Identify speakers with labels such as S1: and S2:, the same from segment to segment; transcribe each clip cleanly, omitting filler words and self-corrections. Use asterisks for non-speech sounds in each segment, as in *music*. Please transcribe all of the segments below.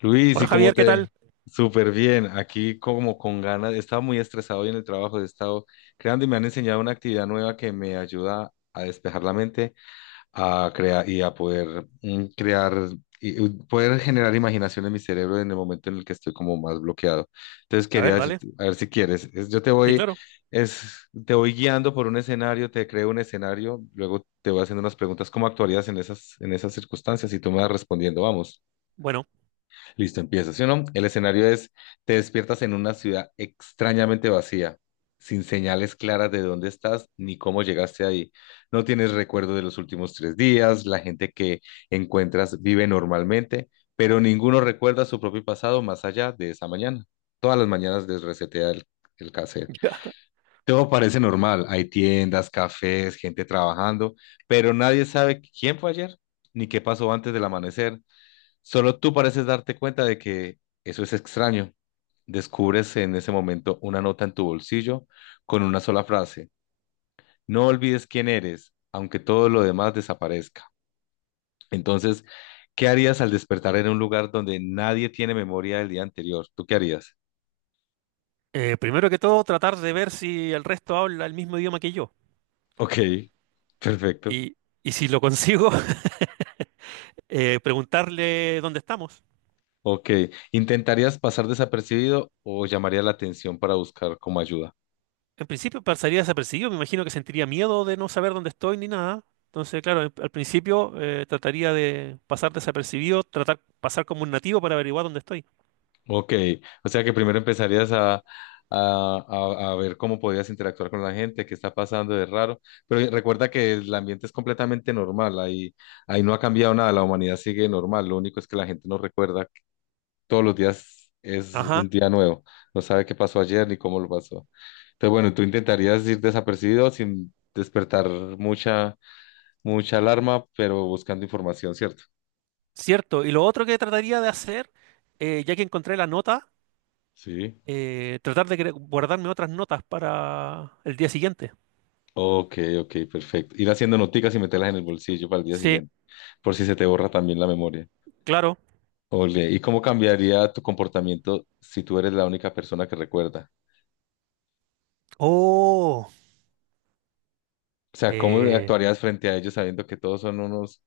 S1: Luis,
S2: Hola
S1: ¿y cómo
S2: Javier, ¿qué
S1: te?
S2: tal?
S1: Súper bien, aquí como con ganas, estaba muy estresado hoy en el trabajo, he estado creando y me han enseñado una actividad nueva que me ayuda a despejar la mente, a crear y a poder crear y poder generar imaginación en mi cerebro en el momento en el que estoy como más bloqueado. Entonces
S2: A
S1: quería
S2: ver, dale.
S1: decirte, a ver si quieres, yo te
S2: Sí,
S1: voy,
S2: claro.
S1: es, te voy guiando por un escenario, te creo un escenario, luego te voy haciendo unas preguntas, ¿cómo actuarías en en esas circunstancias? Y tú me vas respondiendo, vamos.
S2: Bueno,
S1: Listo, empieza. ¿Sí o no? El escenario es, te despiertas en una ciudad extrañamente vacía, sin señales claras de dónde estás ni cómo llegaste ahí. No tienes recuerdo de los últimos tres días, la gente que encuentras vive normalmente, pero ninguno recuerda su propio pasado más allá de esa mañana. Todas las mañanas desresetea el cassette.
S2: *laughs* ya.
S1: Todo parece normal, hay tiendas, cafés, gente trabajando, pero nadie sabe quién fue ayer ni qué pasó antes del amanecer. Solo tú pareces darte cuenta de que eso es extraño. Descubres en ese momento una nota en tu bolsillo con una sola frase. No olvides quién eres, aunque todo lo demás desaparezca. Entonces, ¿qué harías al despertar en un lugar donde nadie tiene memoria del día anterior? ¿Tú qué harías?
S2: Primero que todo, tratar de ver si el resto habla el mismo idioma que yo.
S1: Ok, perfecto.
S2: Y, y si lo consigo, *laughs* preguntarle dónde estamos.
S1: Ok, ¿intentarías pasar desapercibido o llamarías la atención para buscar como ayuda?
S2: En principio pasaría desapercibido, me imagino que sentiría miedo de no saber dónde estoy ni nada. Entonces, claro, al principio trataría de pasar desapercibido, tratar pasar como un nativo para averiguar dónde estoy.
S1: Ok, o sea que primero empezarías a ver cómo podías interactuar con la gente, qué está pasando de raro, pero recuerda que el ambiente es completamente normal, ahí no ha cambiado nada, la humanidad sigue normal, lo único es que la gente no recuerda, todos los días es un
S2: Ajá,
S1: día nuevo, no sabe qué pasó ayer ni cómo lo pasó. Entonces, bueno, tú intentarías ir desapercibido sin despertar mucha, mucha alarma, pero buscando información, ¿cierto?
S2: cierto. Y lo otro que trataría de hacer, ya que encontré la nota,
S1: Sí.
S2: tratar de guardarme otras notas para el día siguiente.
S1: Ok, ok, perfecto. Ir haciendo noticas y meterlas en el bolsillo para el día
S2: Sí,
S1: siguiente. Por si se te borra también la memoria.
S2: claro.
S1: Ole, ¿y cómo cambiaría tu comportamiento si tú eres la única persona que recuerda?
S2: Oh,
S1: O sea, ¿cómo
S2: eh,
S1: actuarías frente a ellos sabiendo que todos son unos,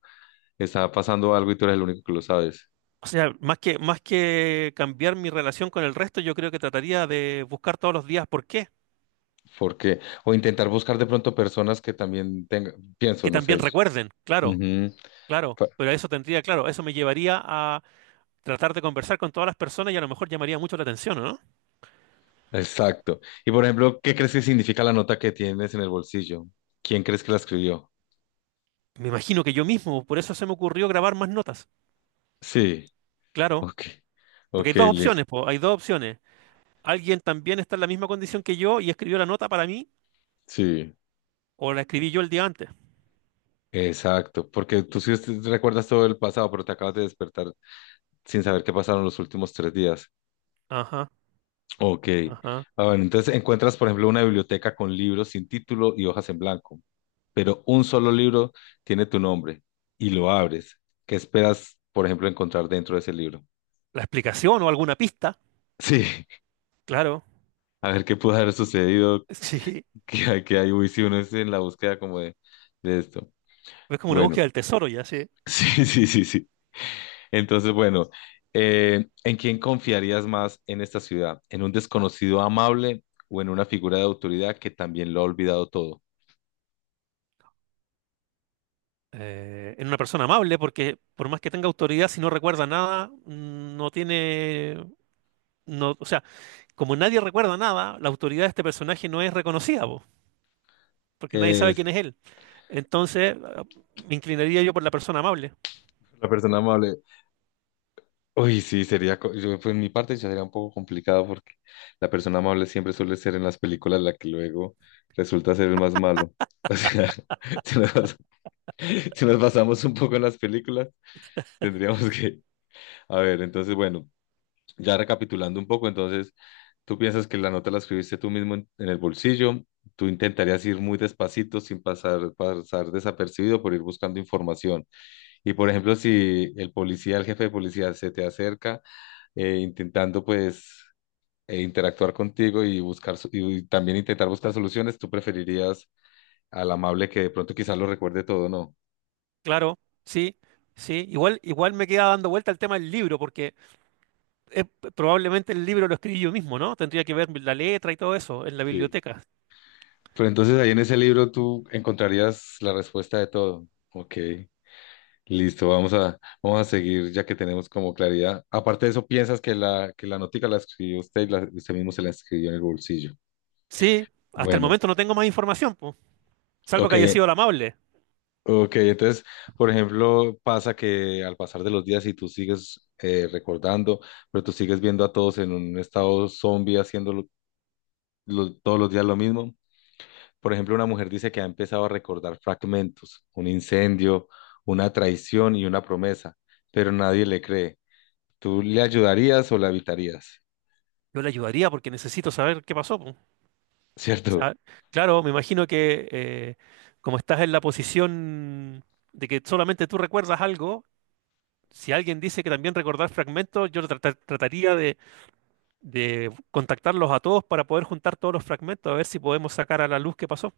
S1: está pasando algo y tú eres el único que lo sabes?
S2: o sea, más que cambiar mi relación con el resto, yo creo que trataría de buscar todos los días por qué.
S1: Porque, o intentar buscar de pronto personas que también tengan, pienso,
S2: Que
S1: no
S2: también
S1: sé.
S2: recuerden, claro,
S1: Ujú.
S2: claro.
S1: Fa-
S2: Pero eso tendría, claro, eso me llevaría a tratar de conversar con todas las personas y a lo mejor llamaría mucho la atención, ¿o no?
S1: Exacto. Y por ejemplo, ¿qué crees que significa la nota que tienes en el bolsillo? ¿Quién crees que la escribió?
S2: Me imagino que yo mismo, por eso se me ocurrió grabar más notas.
S1: Sí,
S2: Claro,
S1: ok,
S2: porque hay
S1: ok,
S2: dos
S1: Liz.
S2: opciones, po, hay dos opciones. Alguien también está en la misma condición que yo y escribió la nota para mí,
S1: Sí.
S2: o la escribí yo el día antes.
S1: Exacto, porque tú sí recuerdas todo el pasado, pero te acabas de despertar sin saber qué pasaron los últimos tres días.
S2: Ajá,
S1: Ok.
S2: ajá.
S1: Ah, bueno, entonces encuentras, por ejemplo, una biblioteca con libros sin título y hojas en blanco, pero un solo libro tiene tu nombre y lo abres. ¿Qué esperas, por ejemplo, encontrar dentro de ese libro?
S2: La explicación o alguna pista,
S1: Sí, *laughs*
S2: claro.
S1: a ver qué pudo haber sucedido,
S2: *laughs* Sí,
S1: *laughs* que, que hay, uy, si uno es en la búsqueda como de esto.
S2: es como una
S1: Bueno,
S2: búsqueda del tesoro ya, sí.
S1: *laughs* sí, sí, sí, sí. Entonces, bueno, ¿en quién confiarías más en esta ciudad? ¿En un desconocido amable o en una figura de autoridad que también lo ha olvidado todo?
S2: En una persona amable, porque por más que tenga autoridad, si no recuerda nada, mm, no tiene... No, o sea, como nadie recuerda nada, la autoridad de este personaje no es reconocida, po, porque nadie sabe
S1: Es
S2: quién es él. Entonces, ah, me inclinaría yo por la persona amable.
S1: la persona amable. Uy, sí, sería, yo, pues, en mi parte ya sería un poco complicado porque la persona amable siempre suele ser en las películas la que luego resulta ser el más malo. O sea, *laughs* si si nos basamos un poco en las películas, tendríamos que... A ver, entonces, bueno, ya recapitulando un poco, entonces... Tú piensas que la nota la escribiste tú mismo en el bolsillo, tú intentarías ir muy despacito sin pasar desapercibido por ir buscando información. Y por ejemplo, si el policía, el jefe de policía se te acerca intentando pues interactuar contigo y buscar y también intentar buscar soluciones, tú preferirías al amable que de pronto quizás lo recuerde todo, ¿no?
S2: Claro, sí, sí. Igual, igual me queda dando vuelta el tema del libro, porque eh, probablemente el libro lo escribí yo mismo, ¿no? Tendría que ver la letra y todo eso en la
S1: Sí.
S2: biblioteca.
S1: Pero entonces ahí en ese libro tú encontrarías la respuesta de todo. Ok. Listo, vamos a seguir ya que tenemos como claridad. Aparte de eso, piensas que que la notica la escribió usted y usted mismo se la escribió en el bolsillo.
S2: Sí, hasta el
S1: Bueno,
S2: momento no tengo más información, po, salvo
S1: ok,
S2: que haya sido la amable.
S1: ok. Entonces, por ejemplo, pasa que al pasar de los días y tú sigues recordando, pero tú sigues viendo a todos en un estado zombie haciendo todos los días lo mismo. Por ejemplo, una mujer dice que ha empezado a recordar fragmentos, un incendio, una traición y una promesa, pero nadie le cree. ¿Tú le ayudarías o la evitarías?
S2: Yo le ayudaría porque necesito saber qué pasó, po. O
S1: Cierto,
S2: sea, claro, me imagino que como estás en la posición de que solamente tú recuerdas algo, si alguien dice que también recordar fragmentos, yo trataría de contactarlos a todos para poder juntar todos los fragmentos, a ver si podemos sacar a la luz qué pasó.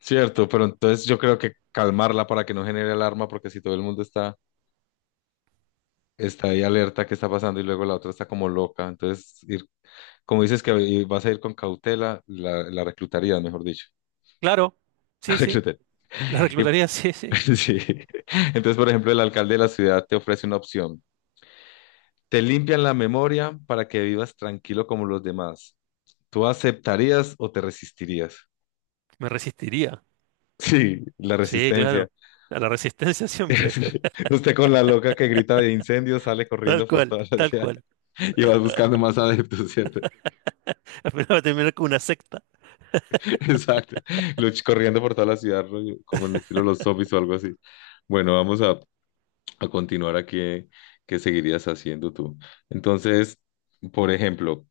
S1: cierto, pero entonces yo creo que calmarla para que no genere alarma, porque si todo el mundo está ahí alerta, ¿qué está pasando? Y luego la otra está como loca. Entonces, ir, como dices que vas a ir con cautela, la reclutaría, mejor dicho.
S2: Claro,
S1: *laughs* La
S2: sí, sí,
S1: reclutaría.
S2: la
S1: Y-
S2: reclutaría, *laughs* sí, sí.
S1: *laughs* sí. Entonces, por ejemplo, el alcalde de la ciudad te ofrece una opción. Te limpian la memoria para que vivas tranquilo como los demás. ¿Tú aceptarías o te resistirías? *laughs*
S2: Me resistiría.
S1: Sí, la
S2: Sí,
S1: resistencia.
S2: claro. A la resistencia siempre.
S1: *laughs* Usted con la loca que grita de incendio sale
S2: *laughs* Tal
S1: corriendo por
S2: cual,
S1: toda la
S2: tal
S1: ciudad
S2: cual.
S1: *laughs* y vas buscando más adeptos, ¿cierto?
S2: *laughs* Al final va a terminar con una secta.
S1: *laughs* Exacto. Corriendo por toda la ciudad, rollo, como en estilo los zombies o algo así. Bueno, a continuar aquí. ¿Qué seguirías haciendo tú? Entonces, por ejemplo,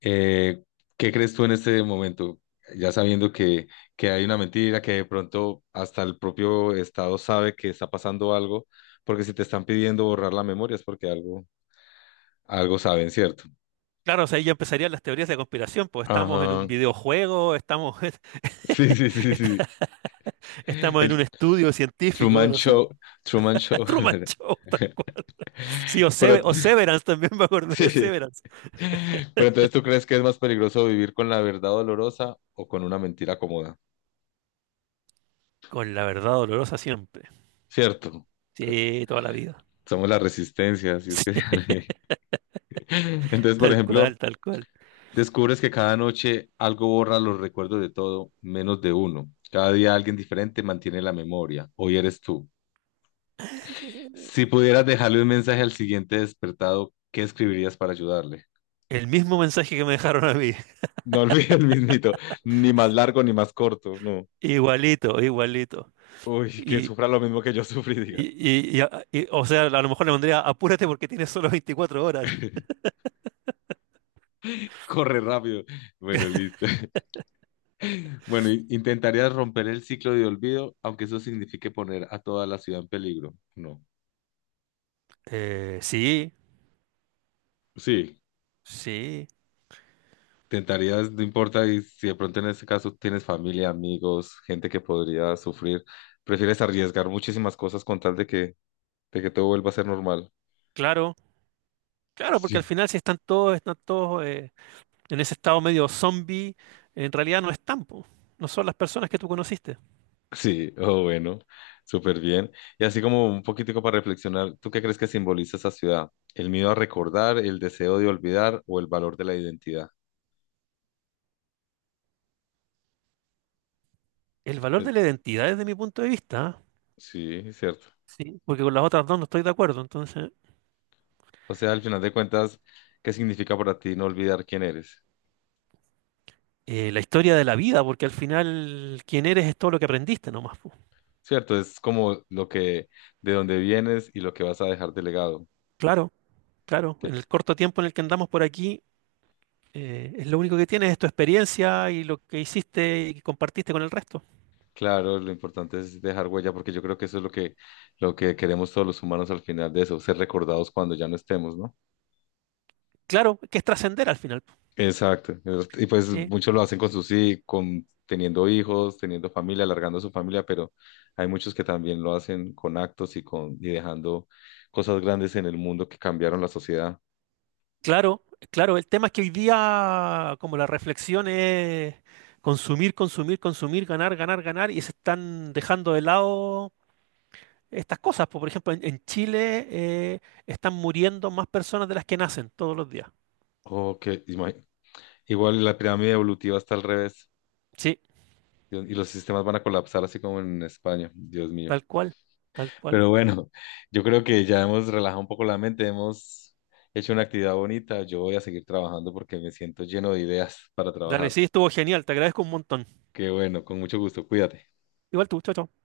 S1: eh, ¿qué crees tú en este momento? Ya sabiendo que hay una mentira, que de pronto hasta el propio Estado sabe que está pasando algo, porque si te están pidiendo borrar la memoria es porque algo Algo saben, ¿cierto?
S2: Claro, o sea, ahí ya empezarían las teorías de conspiración, pues estamos en un
S1: Ajá. *laughs*
S2: videojuego, estamos, *laughs*
S1: Sí, sí, sí, sí.
S2: estamos en un
S1: El
S2: estudio científico,
S1: Truman
S2: no sé.
S1: Show. Truman Show.
S2: *laughs* Truman Show, tal cual. Sí, o,
S1: *laughs* Pero,
S2: O
S1: *laughs*
S2: Severance, también *laughs* me acordé de
S1: sí.
S2: Severance.
S1: Pero entonces, ¿tú crees que es más peligroso vivir con la verdad dolorosa o con una mentira cómoda?
S2: Con la verdad dolorosa siempre.
S1: Cierto.
S2: Sí, toda la vida. *laughs*
S1: Somos la resistencia, así es
S2: Sí,
S1: que... *laughs* Entonces, por
S2: tal
S1: ejemplo,
S2: cual, tal cual.
S1: descubres que cada noche algo borra los recuerdos de todo, menos de uno. Cada día alguien diferente mantiene la memoria. Hoy eres tú. Si pudieras dejarle un mensaje al siguiente despertado, ¿qué escribirías para ayudarle?
S2: El mismo mensaje que me dejaron a mí. *laughs*
S1: No *laughs* olvides el mismito, ni más largo ni más corto, no.
S2: Igualito, igualito.
S1: Uy, que
S2: Y
S1: sufra lo mismo que yo sufrí, diga.
S2: O sea, a lo mejor le pondría apúrate porque tienes solo 24 horas.
S1: *laughs* Corre rápido. Bueno, listo. *laughs* Bueno, intentarías romper el ciclo de olvido, aunque eso signifique poner a toda la ciudad en peligro. No.
S2: Sí,
S1: Sí,
S2: sí,
S1: intentarías, no importa, y si de pronto en este caso tienes familia, amigos, gente que podría sufrir, prefieres arriesgar muchísimas cosas con tal de de que todo vuelva a ser normal.
S2: claro, claro, porque al
S1: *laughs* Sí.
S2: final si están todos, están todos en ese estado medio zombie, en realidad no están, po. No son las personas que tú conociste.
S1: Sí, oh, bueno, súper bien. Y así como un poquitico para reflexionar, ¿tú qué crees que simboliza esa ciudad? ¿El miedo a recordar, el deseo de olvidar o el valor de la identidad?
S2: El valor
S1: Eh,
S2: de la identidad desde mi punto de vista, ¿ah?
S1: Sí, cierto.
S2: Sí, porque con las otras dos no estoy de acuerdo, entonces.
S1: O sea, al final de cuentas, ¿qué significa para ti no olvidar quién eres?
S2: Eh, la historia de la vida, porque al final quién eres es todo lo que aprendiste nomás, po.
S1: Cierto, es como lo de dónde vienes y lo que vas a dejar de legado.
S2: Claro, claro,
S1: Que-
S2: en el corto tiempo en el que andamos por aquí. Es lo único que tienes, es tu experiencia y lo que hiciste y compartiste con el resto.
S1: Claro, lo importante es dejar huella, porque yo creo que eso es lo lo que queremos todos los humanos al final de eso, ser recordados cuando ya no estemos, ¿no?
S2: Claro, que es trascender al final, po,
S1: Exacto. Y pues
S2: ¿sí?
S1: muchos lo hacen con sus con teniendo hijos, teniendo familia, alargando su familia, pero hay muchos que también lo hacen con actos y con y dejando cosas grandes en el mundo que cambiaron la sociedad.
S2: Claro, claro, el tema es que hoy día como la reflexión es consumir, consumir, consumir, ganar, ganar, ganar y se están dejando de lado estas cosas, po. Por ejemplo, en Chile están muriendo más personas de las que nacen todos los días.
S1: O ima- igual la pirámide evolutiva está al revés.
S2: Sí,
S1: Dios- Y los sistemas van a colapsar así como en España, Dios mío.
S2: tal cual, tal cual.
S1: Pero bueno, *laughs* yo creo que ya hemos relajado un poco la mente, hemos hecho una actividad bonita. Yo voy a seguir trabajando porque me siento lleno de ideas para
S2: Dale,
S1: trabajar.
S2: sí, estuvo genial, te agradezco un montón.
S1: Qué bueno, con mucho gusto, cuídate.
S2: Igual tú, chao, chao.